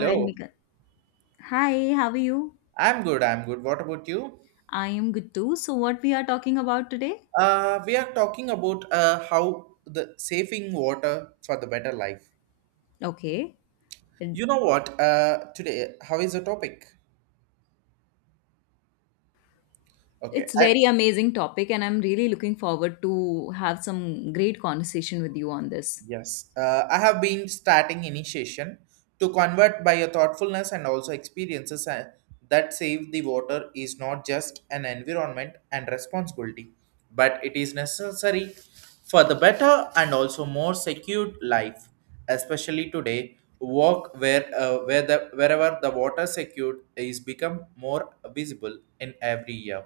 Provide me. Hello, Hi, how are you? I'm good. I'm good. What about you? I am good too. So, what we are talking about today? We are talking about how the saving water for the better life. Okay, It- You know what? Today, how is the topic? Okay, it's I, very amazing topic, and I'm really looking forward to have some great conversation with you on this. yes, I have been starting initiation to convert by your thoughtfulness and also experiences that save the water is not just an environment and responsibility, but it is necessary for the better and also more secured life, especially today. Work where the wherever the water secured is become more visible in every year.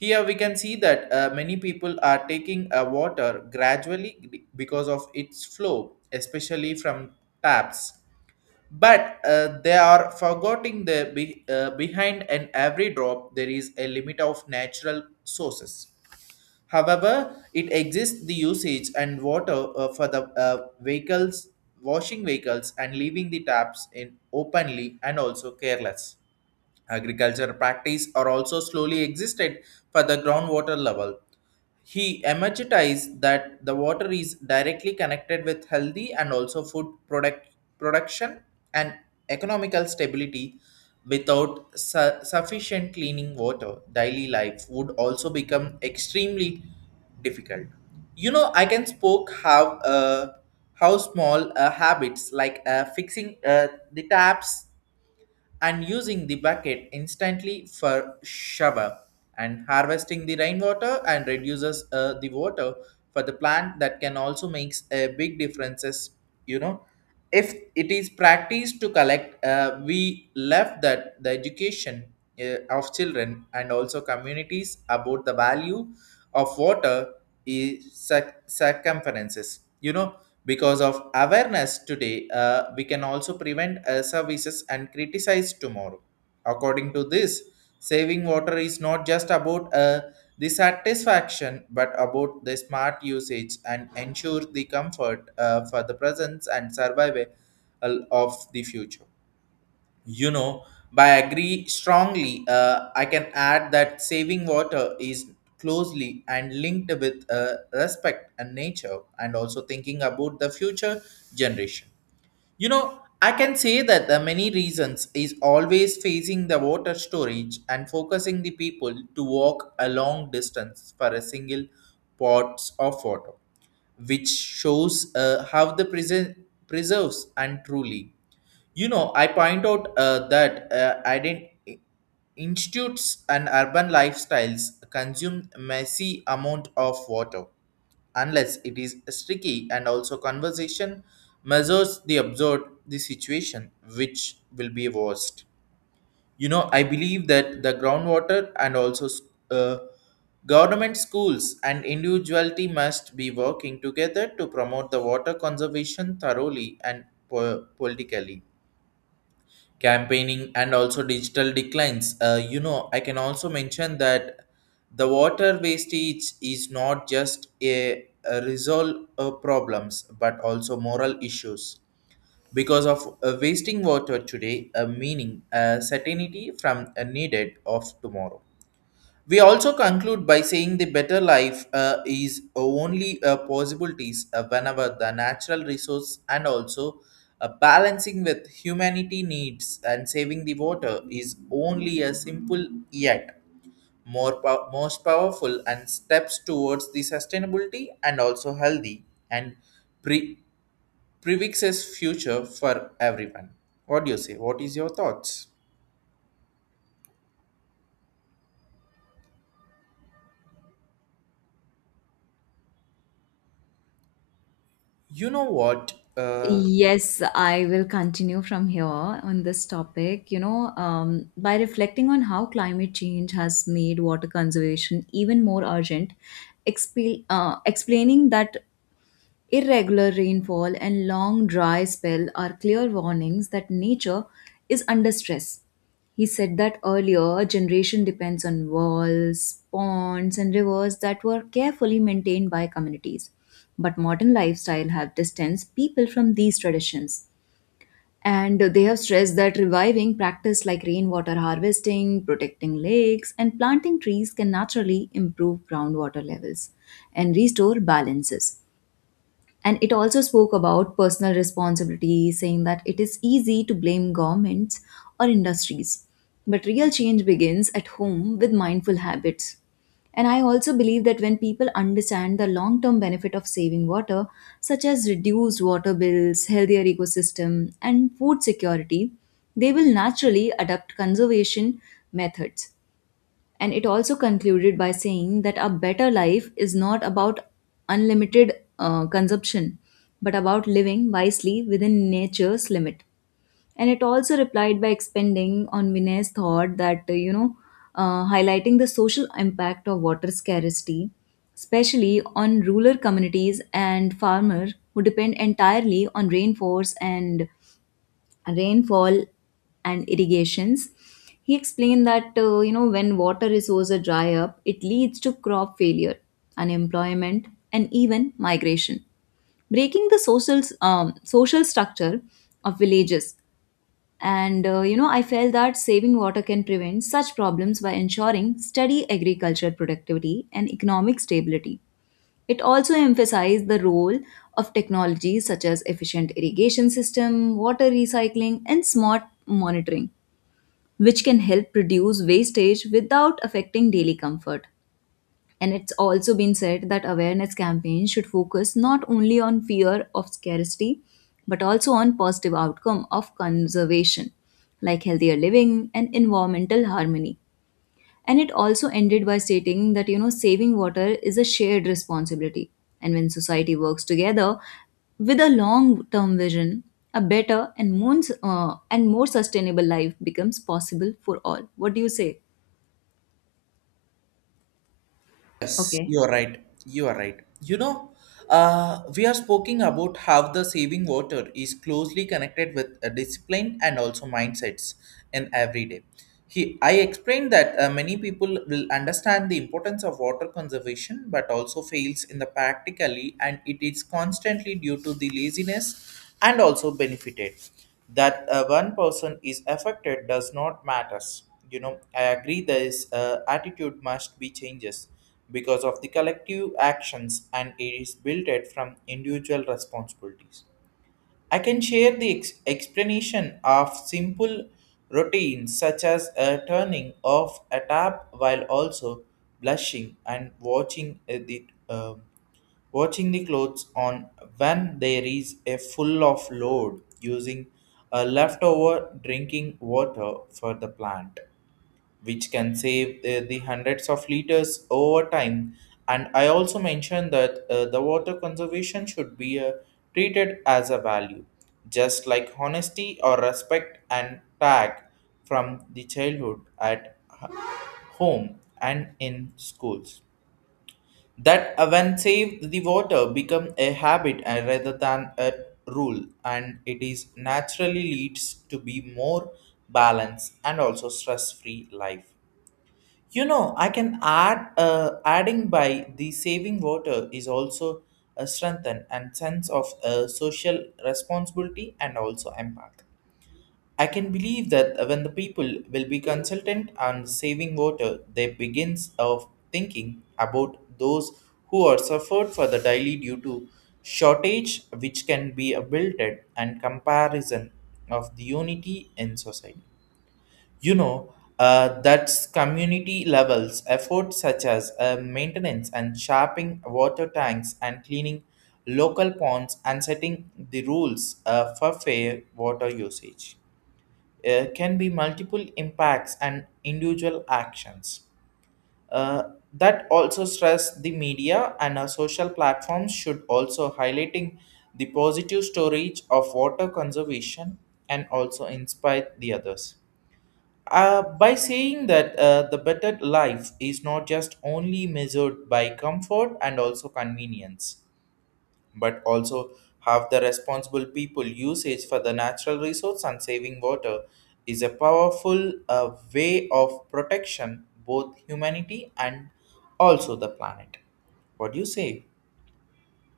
Here we can see that many people are taking water gradually because of its flow, especially from taps. But they are forgetting the behind and every drop there is a limit of natural sources. However, it exists the usage and water for the vehicles, washing vehicles, and leaving the taps in openly and also careless. Agriculture practice are also slowly existed for the groundwater level. He emergitized that the water is directly connected with healthy and also food product production and economical stability. Without sufficient cleaning water, daily life would also become extremely difficult. You know, I can spoke how small habits like fixing the taps and using the bucket instantly for shower and harvesting the rainwater and reduces the water for the plant that can also makes a big differences, you know, if it is practiced to collect we left that the education of children and also communities about the value of water is circumferences, you know, because of awareness today we can also prevent services and criticize tomorrow. According to this, saving water is not just about the satisfaction but about the smart usage and ensure the comfort for the presence and survival of the future, you know, by agree strongly, I can add that saving water is closely and linked with respect and nature, and also thinking about the future generation. You know, I can say that the many reasons is always facing the water storage and focusing the people to walk a long distance for a single pots of water which shows how the preserves and truly. You know, I point out that institutes and urban lifestyles consume massive amount of water, unless it is sticky and also conversation measures the absurd the situation which will be worst. You know, I believe that the groundwater and also uh, government schools and individuality must be working together to promote the water conservation thoroughly and politically campaigning and also digital declines. You know, I can also mention that the water wastage is not just a resolve problems but also moral issues because of wasting water today a meaning a certainty from a needed of tomorrow. We also conclude by saying the better life is only possibilities whenever the natural resource and also balancing with humanity needs and saving the water is only a simple yet more most powerful and steps towards the sustainability and also healthy and pre- prefixes future for everyone. What do you say? What is your thoughts? You know what? Yes, I will continue from here on this topic. You know, by reflecting on how climate change has made water conservation even more urgent, explaining that irregular rainfall and long dry spell are clear warnings that nature is under stress. He said that earlier generation depends on walls, ponds and rivers that were carefully maintained by communities. But modern lifestyle have distanced people from these traditions. And they have stressed that reviving practice like rainwater harvesting, protecting lakes, and planting trees can naturally improve groundwater levels and restore balances, and it also spoke about personal responsibility, saying that it is easy to blame governments or industries, but real change begins at home with mindful habits. And I also believe that when people understand the long term benefit of saving water, such as reduced water bills, healthier ecosystem and food security, they will naturally adopt conservation methods. And it also concluded by saying that a better life is not about unlimited consumption, but about living wisely within nature's limit. And it also replied by expanding on Vinay's thought that, highlighting the social impact of water scarcity, especially on rural communities and farmers who depend entirely on rainforests and rainfall and irrigations. He explained that when water resources dry up, it leads to crop failure, unemployment, and even migration, breaking the social structure of villages. And I felt that saving water can prevent such problems by ensuring steady agricultural productivity and economic stability. It also emphasized the role of technologies such as efficient irrigation system, water recycling, and smart monitoring, which can help reduce wastage without affecting daily comfort. And it's also been said that awareness campaigns should focus not only on fear of scarcity, but also on positive outcome of conservation, like healthier living and environmental harmony. And it also ended by stating that, saving water is a shared responsibility. And when society works together with a long term vision, a better and more sustainable life becomes possible for all. What do you say? Yes, Okay. you are right. You are right. You know, we are speaking about how the saving water is closely connected with discipline and also mindsets in everyday. He, I explained that many people will understand the importance of water conservation, but also fails in the practically, and it is constantly due to the laziness and also benefited. That one person is affected does not matters. You know, I agree. This attitude must be changes because of the collective actions and it is built it from individual responsibilities. I can share the explanation of simple routines such as a turning off a tap while also blushing and watching the watching the clothes on when there is a full of load using a leftover drinking water for the plant which can save the hundreds of liters over time. And I also mentioned that the water conservation should be treated as a value, just like honesty or respect and tag from the childhood at h- home and in schools. That when saved, the water become a habit rather than a rule, and it is naturally leads to be more balanced and also stress-free life. You know, I can add adding by the saving water is also a strengthen and sense of social responsibility and also empath. I can believe that when the people will be consultant on saving water, they begins of thinking about those who are suffered for the daily due to shortage, which can be a built and comparison of the unity in society. You know, that's community levels efforts such as maintenance and sharpening water tanks and cleaning local ponds and setting the rules for fair water usage can be multiple impacts and individual actions. Uh, that also stress the media and our social platforms should also highlighting the positive storage of water conservation and also inspire the others by saying that the better life is not just only measured by comfort and also convenience, but also have the responsible people usage for the natural resource and saving water is a powerful way of protection both humanity and also the planet. What do you say?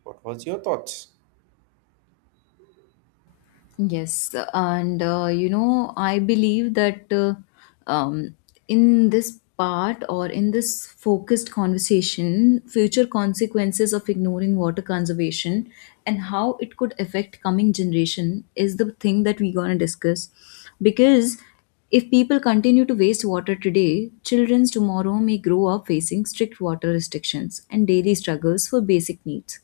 What was your thoughts? Yes, and I believe that um, in this part or in this focused conversation, future consequences of ignoring water conservation and how it could affect coming generation is the thing that we're gonna discuss. Because if people continue to waste water today, childrens tomorrow may grow up facing strict water restrictions and daily struggles for basic needs.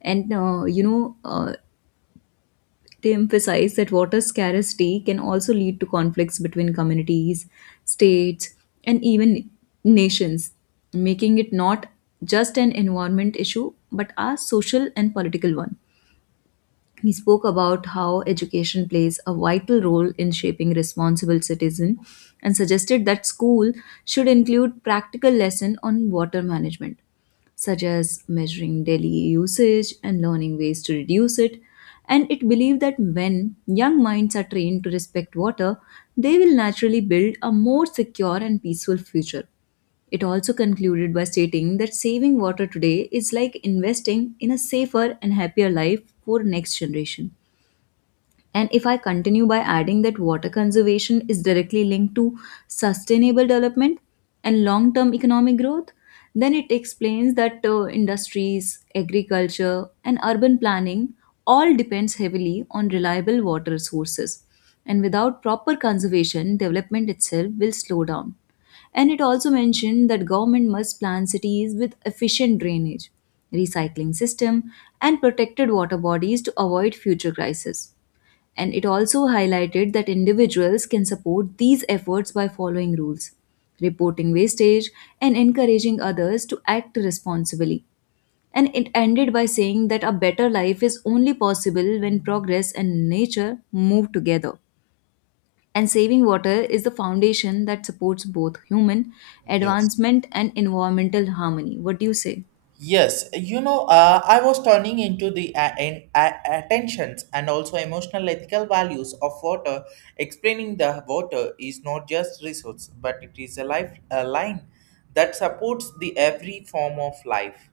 And they emphasize that water scarcity can also lead to conflicts between communities, states, and even nations, making it not just an environment issue but a social and political one. He spoke about how education plays a vital role in shaping responsible citizen, and suggested that school should include practical lesson on water management, such as measuring daily usage and learning ways to reduce it. And it believed that when young minds are trained to respect water, they will naturally build a more secure and peaceful future. It also concluded by stating that saving water today is like investing in a safer and happier life for next generation. And if I continue by adding that water conservation is directly linked to sustainable development and long term economic growth, then it explains that industries, agriculture, and urban planning all depends heavily on reliable water sources. And without proper conservation, development itself will slow down. And it also mentioned that government must plan cities with efficient drainage, recycling system, and protected water bodies to avoid future crises. And it also highlighted that individuals can support these efforts by following rules, reporting wastage, and encouraging others to act responsibly. And it ended by saying that a better life is only possible when progress and nature move together. And saving water is the foundation that supports both human Yes. advancement and environmental harmony. What do you say? Yes, you know, I was turning into the attentions and also emotional ethical values of water, explaining the water is not just resource, but it is a life a line that supports the every form of life.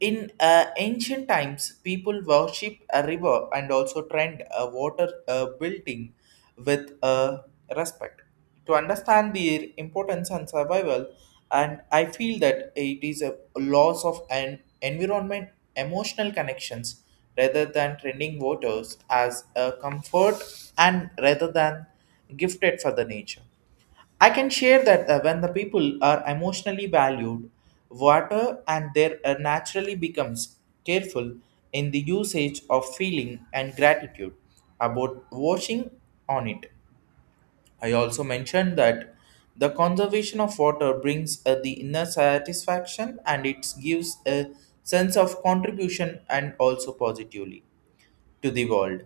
In ancient times, people worshipped a river and also trend a water building with respect. To understand their importance and survival, and I feel that it is a loss of an environment emotional connections rather than trending waters as a comfort and rather than gifted for the nature. I can share that when the people are emotionally valued, water and their naturally becomes careful in the usage of feeling and gratitude about washing on it. I also mentioned that the conservation of water brings the inner satisfaction and it gives a sense of contribution and also positively to the world.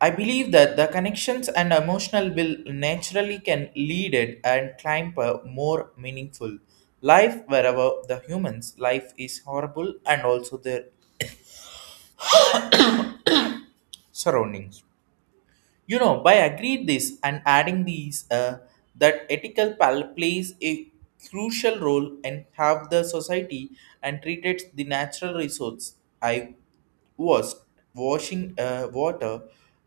I believe that the connections and emotional will naturally can lead it and climb a more meaningful life wherever the human's life is horrible and also their surroundings. You know, by agreed this and adding these, that ethical pal plays a crucial role in how the society and treated the natural resource. I was washing water,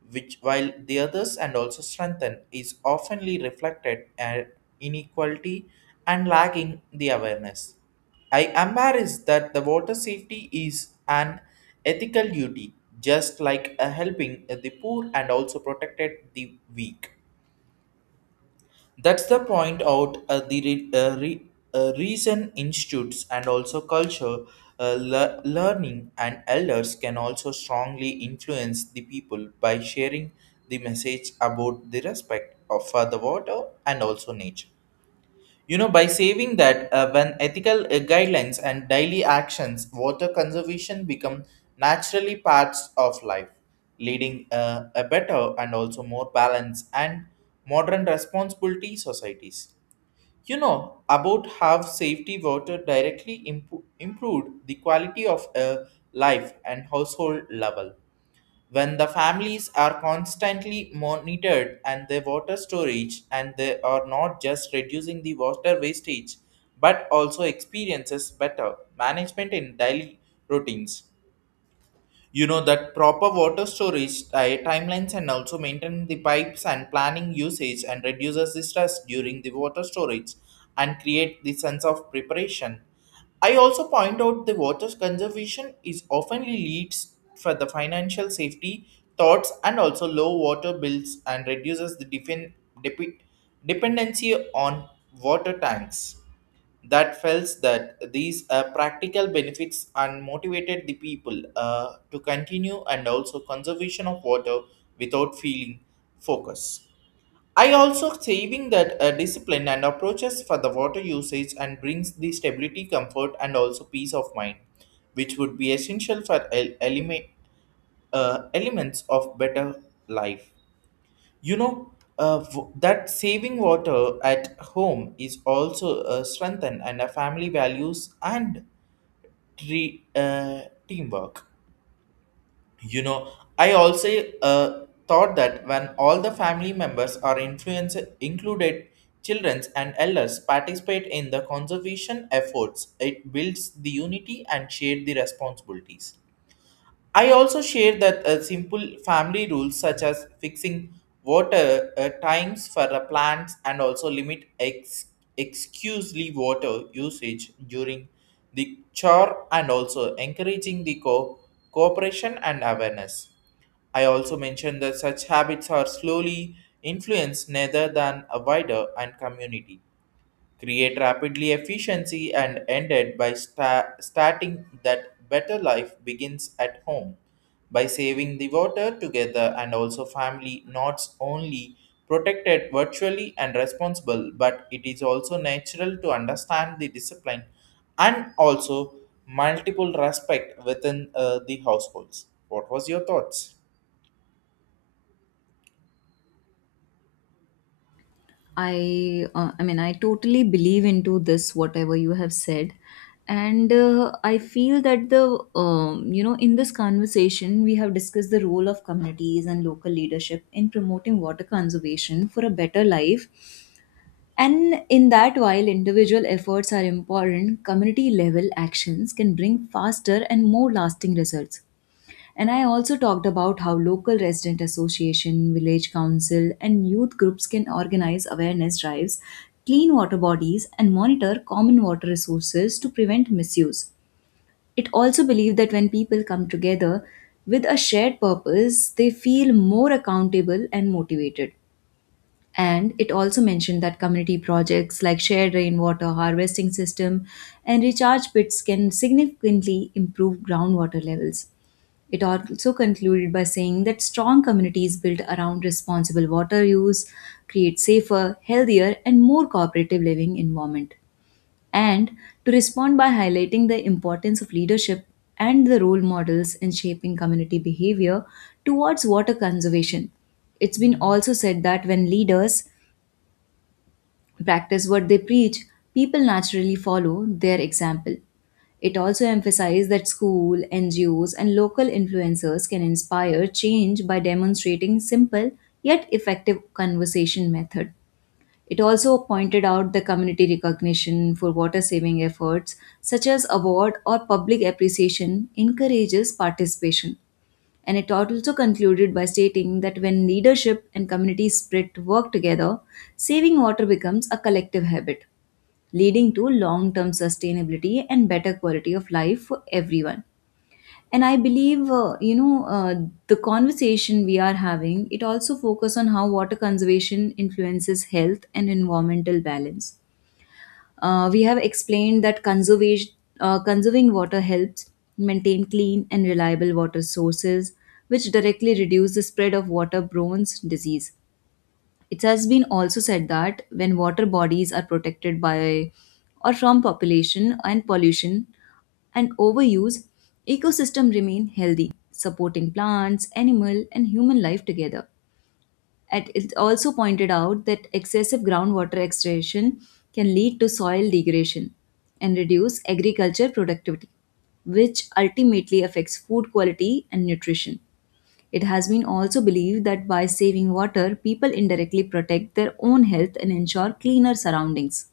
which while the others and also strengthen is oftenly reflected at inequality and lacking the awareness. I am embarrassed that the water safety is an ethical duty, just like helping the poor and also protected the weak. That's the point out reason institutes and also culture, learning and elders can also strongly influence the people by sharing the message about the respect of for the water and also nature. You know, by saving that, when ethical guidelines and daily actions, water conservation become naturally parts of life, leading a better and also more balanced and modern responsibility societies. You know about how safety water directly improved the quality of life and household level when the families are constantly monitored and the water storage and they are not just reducing the water wastage but also experiences better management in daily routines, you know, that proper water storage timelines and also maintain the pipes and planning usage and reduces the stress during the water storage and create the sense of preparation. I also point out the water conservation is often leads for the financial safety thoughts and also low water bills and reduces the depe- dependency on water tanks that felt that these practical benefits and motivated the people to continue and also conservation of water without feeling focus. I also saving that discipline and approaches for the water usage and brings the stability, comfort, and also peace of mind, which would be essential for elements of better life. You know, that saving water at home is also strengthened and a family values and tre- uh, teamwork. You know, I also thought that when all the family members are influenced, included children and elders participate in the conservation efforts, it builds the unity and share the responsibilities. I also share that simple family rules such as fixing water times for the plants and also limit excusely water usage during the chore and also encouraging the cooperation and awareness. I also mentioned that such habits are slowly influenced rather than a wider and community create rapidly efficiency and ended by starting that better life begins at home by saving the water together and also family not only protected virtually and responsible, but it is also natural to understand the discipline and also multiple respect within the households. What was your thoughts? I mean, I totally believe into this whatever you have said. And I feel that the you know in this conversation we have discussed the role of communities and local leadership in promoting water conservation for a better life. And in that, while individual efforts are important, community level actions can bring faster and more lasting results. And I also talked about how local resident association, village council, and youth groups can organize awareness drives, clean water bodies, and monitor common water resources to prevent misuse. It also believed that when people come together with a shared purpose, they feel more accountable and motivated. And it also mentioned that community projects like shared rainwater harvesting system and recharge pits can significantly improve groundwater levels. It also concluded by saying that strong communities built around responsible water use create safer, healthier, and more cooperative living environment. And to respond by highlighting the importance of leadership and the role models in shaping community behavior towards water conservation. It's been also said that when leaders practice what they preach, people naturally follow their example. It also emphasized that school, NGOs, and local influencers can inspire change by demonstrating simple yet effective conversation method. It also pointed out the community recognition for water saving efforts, such as award or public appreciation, encourages participation. And it also concluded by stating that when leadership and community spirit work together, saving water becomes a collective habit, leading to long term sustainability and better quality of life for everyone. And I believe, the conversation we are having, it also focuses on how water conservation influences health and environmental balance. We have explained that conserving water helps maintain clean and reliable water sources, which directly reduce the spread of waterborne disease. It has been also said that when water bodies are protected by or from population and pollution and overuse, ecosystem remain healthy, supporting plants, animal, and human life together. And it also pointed out that excessive groundwater extraction can lead to soil degradation and reduce agriculture productivity, which ultimately affects food quality and nutrition. It has been also believed that by saving water, people indirectly protect their own health and ensure cleaner surroundings.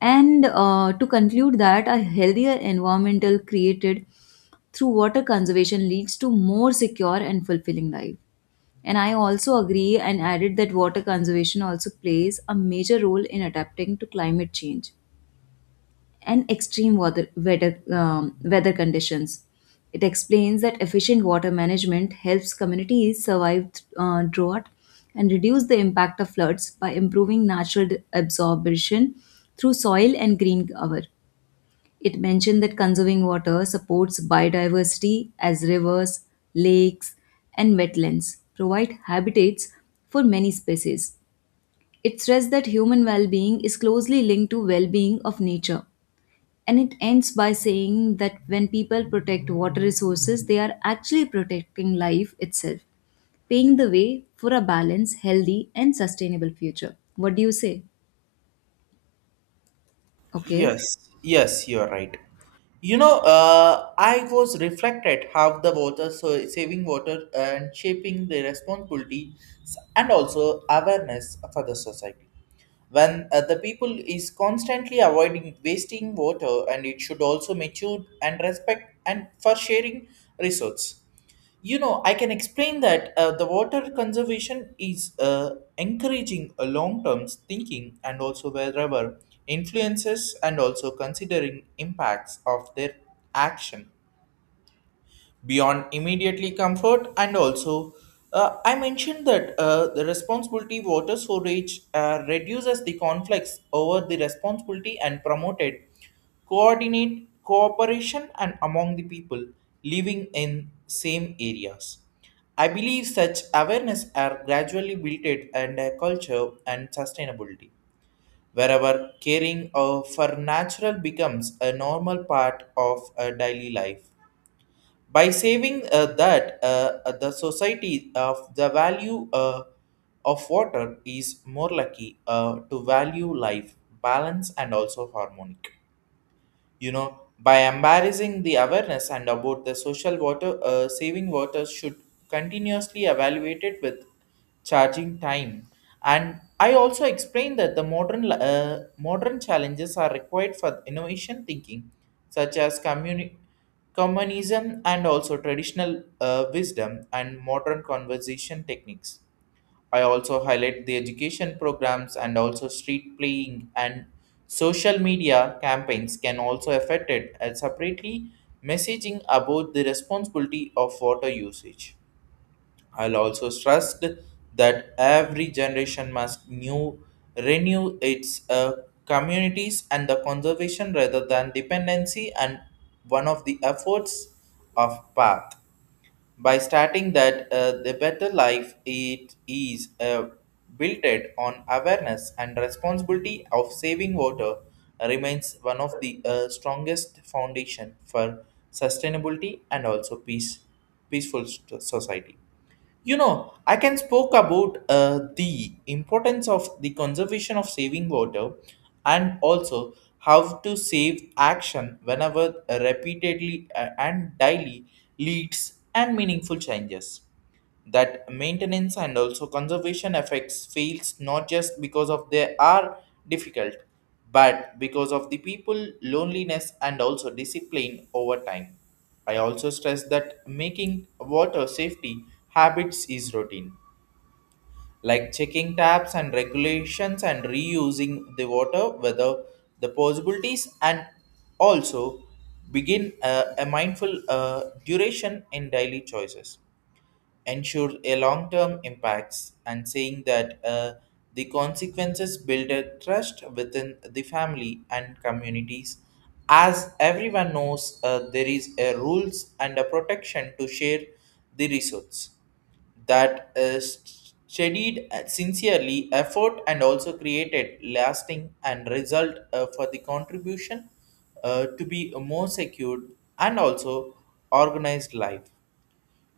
And to conclude that a healthier environmental created through water conservation leads to more secure and fulfilling life. And I also agree and added that water conservation also plays a major role in adapting to climate change and extreme weather conditions. It explains that efficient water management helps communities survive drought and reduce the impact of floods by improving natural absorption through soil and green cover. It mentioned that conserving water supports biodiversity as rivers, lakes, and wetlands provide habitats for many species. It stressed that human well being is closely linked to well being of nature. And it ends by saying that when people protect water resources, they are actually protecting life itself, paving the way for a balanced, healthy, and sustainable future. What do you say? Okay. Yes, you're right. You know, I was reflected how the water, so saving water and shaping the responsibility and also awareness for the society. When the people is constantly avoiding wasting water, and it should also mature and respect and for sharing resources. You know, I can explain that the water conservation is encouraging a long-term thinking and also wherever influences and also considering impacts of their action beyond immediately comfort and also I mentioned that the responsibility water storage reduces the conflicts over the responsibility and promoted coordinate cooperation and among the people living in same areas. I believe such awareness are gradually built and a culture and sustainability wherever caring for natural becomes a normal part of a daily life by saving that the society of the value of water is more lucky to value life balance and also harmonic. You know, by embarrassing the awareness and about the social water, saving water should continuously evaluated with charging time. And I also explained that the modern challenges are required for innovation thinking, such as communism and also traditional wisdom and modern conversation techniques. I also highlight the education programs and also street playing and social media campaigns can also affect it and separately messaging about the responsibility of water usage. I'll also stressed that every generation must new renew its communities and the conservation rather than dependency and one of the efforts of path by starting that the better life it is built on awareness and responsibility of saving water remains one of the strongest foundation for sustainability and also peaceful society. You know, I can spoke about the importance of the conservation of saving water and also how to save action whenever repeatedly and daily leads and meaningful changes, that maintenance and also conservation effects fails not just because of they are difficult, but because of the people loneliness and also discipline over time. I also stress that making water safety habits is routine, like checking taps and regulations and reusing the water whether the possibilities and also begin a mindful duration in daily choices ensure a long-term impacts and saying that the consequences build a trust within the family and communities, as everyone knows there is a rules and a protection to share the resource, that studied sincerely effort and also created lasting and result for the contribution to be a more secured and also organized life.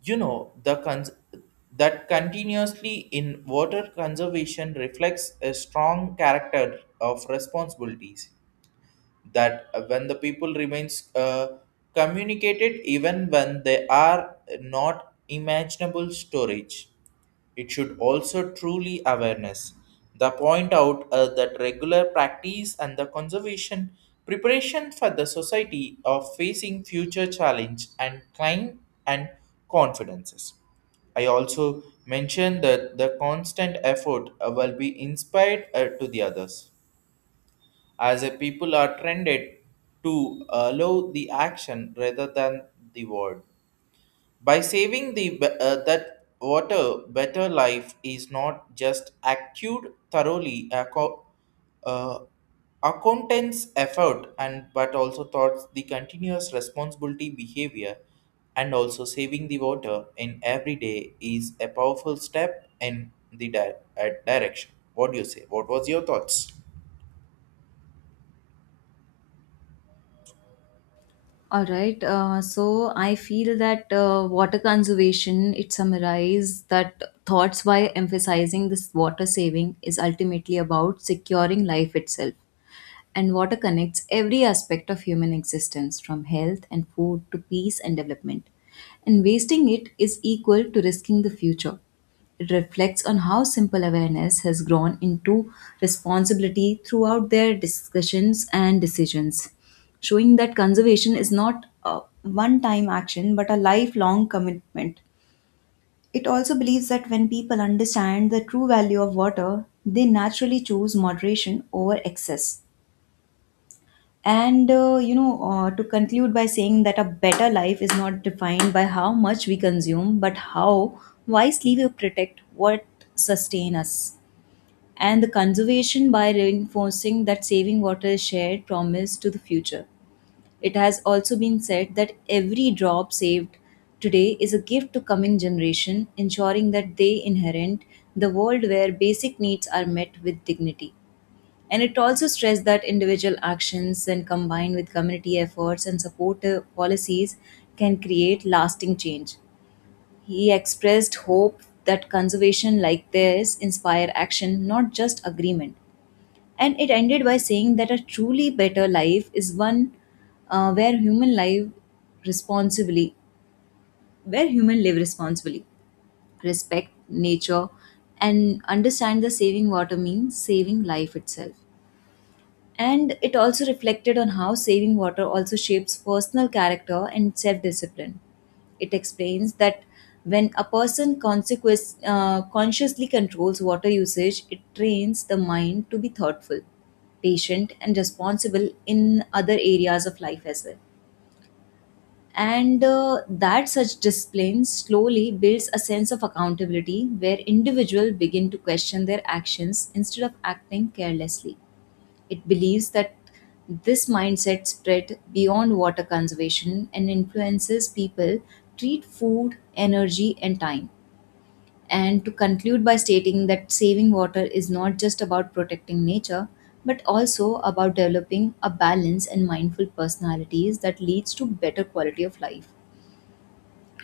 You know, that continuously in water conservation reflects a strong character of responsibilities, that when the people remains communicated even when they are not imaginable storage, it should also truly awareness. The point out that regular practice and the conservation preparation for the society of facing future challenge and climb and confidences. I also mentioned that the constant effort will be inspired to the others, as a people are trended to allow the action rather than the word. By saving the be- that water, better life is not just acted thoroughly uh, accountants effort and but also thoughts the continuous responsibility behavior, and also saving the water in every day is a powerful step in the direction. What do you say? What was your thoughts? All right. So I feel that water conservation, it summarises that thoughts by emphasizing this water saving is ultimately about securing life itself. And water connects every aspect of human existence, from health and food to peace and development. And wasting it is equal to risking the future. It reflects on how simple awareness has grown into responsibility throughout their discussions and decisions, showing that conservation is not a one time action but a lifelong commitment. It also believes that when people understand the true value of water, they naturally choose moderation over excess. And to conclude by saying that a better life is not defined by how much we consume, but how wisely we protect what sustain us. And the conservation by reinforcing that saving water is shared promise to the future. It has also been said that every drop saved today is a gift to coming generation, ensuring that they inherit the world where basic needs are met with dignity. And it also stressed that individual actions, when combined with community efforts and supportive policies, can create lasting change. He expressed hope that conservation like theirs inspire action, not just agreement. And it ended by saying that a truly better life is one uh, where human life responsibly, where human live responsibly, respect nature, and understand the saving water means saving life itself. And it also reflected on how saving water also shapes personal character and self discipline. It explains that when a person consciously controls water usage, it trains the mind to be thoughtful, patient, and responsible in other areas of life as well. And that such discipline slowly builds a sense of accountability where individuals begin to question their actions instead of acting carelessly. It believes that this mindset spread beyond water conservation and influences people treat food, energy and time. And to conclude by stating that saving water is not just about protecting nature but also about developing a balance and mindful personalities that leads to better quality of life.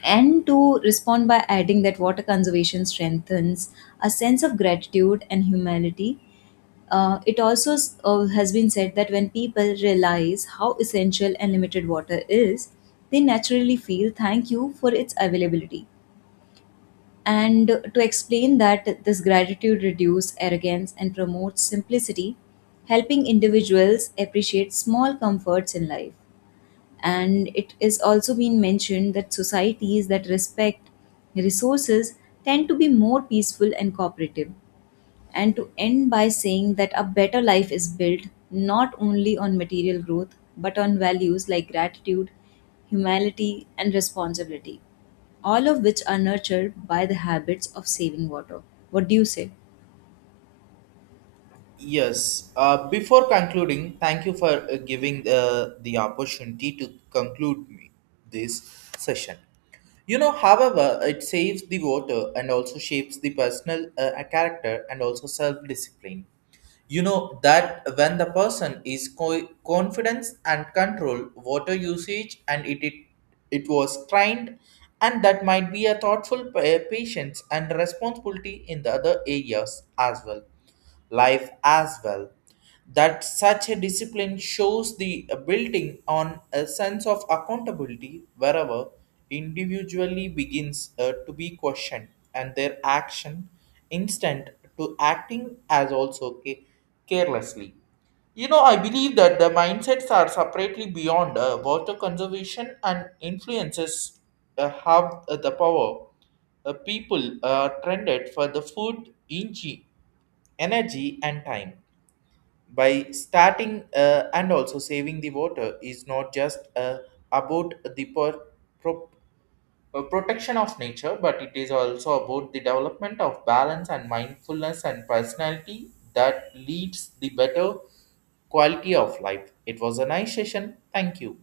And to respond by adding that water conservation strengthens a sense of gratitude and humility. Has been said that when people realize how essential unlimited water is, they naturally feel thank you for its availability. And to explain that this gratitude reduces arrogance and promotes simplicity, helping individuals appreciate small comforts in life. And it is also been mentioned that societies that respect resources tend to be more peaceful and cooperative. And to end by saying that a better life is built not only on material growth but on values like gratitude, humility, and responsibility, all of which are nurtured by the habits of saving water. What do you say? Yes. Before concluding, thank you for giving the opportunity to conclude me this session. You know, however, it saves the water and also shapes the personal character and also self discipline. You know that when the person is confidence and control water usage and it was trained, and that might be a thoughtful patience and responsibility in the other areas as well, life as well. That such a discipline shows the building on a sense of accountability wherever individually begins to be questioned and their action instant to acting as also carelessly. You know, I believe that the mindsets are separately beyond water conservation and influences have the power. People are trended for the food inchi energy and time by starting and also saving the water is not just about the pro, protection of nature, but it is also about the development of balance and mindfulness and personality that leads the better quality of life. It was a nice session. Thank you.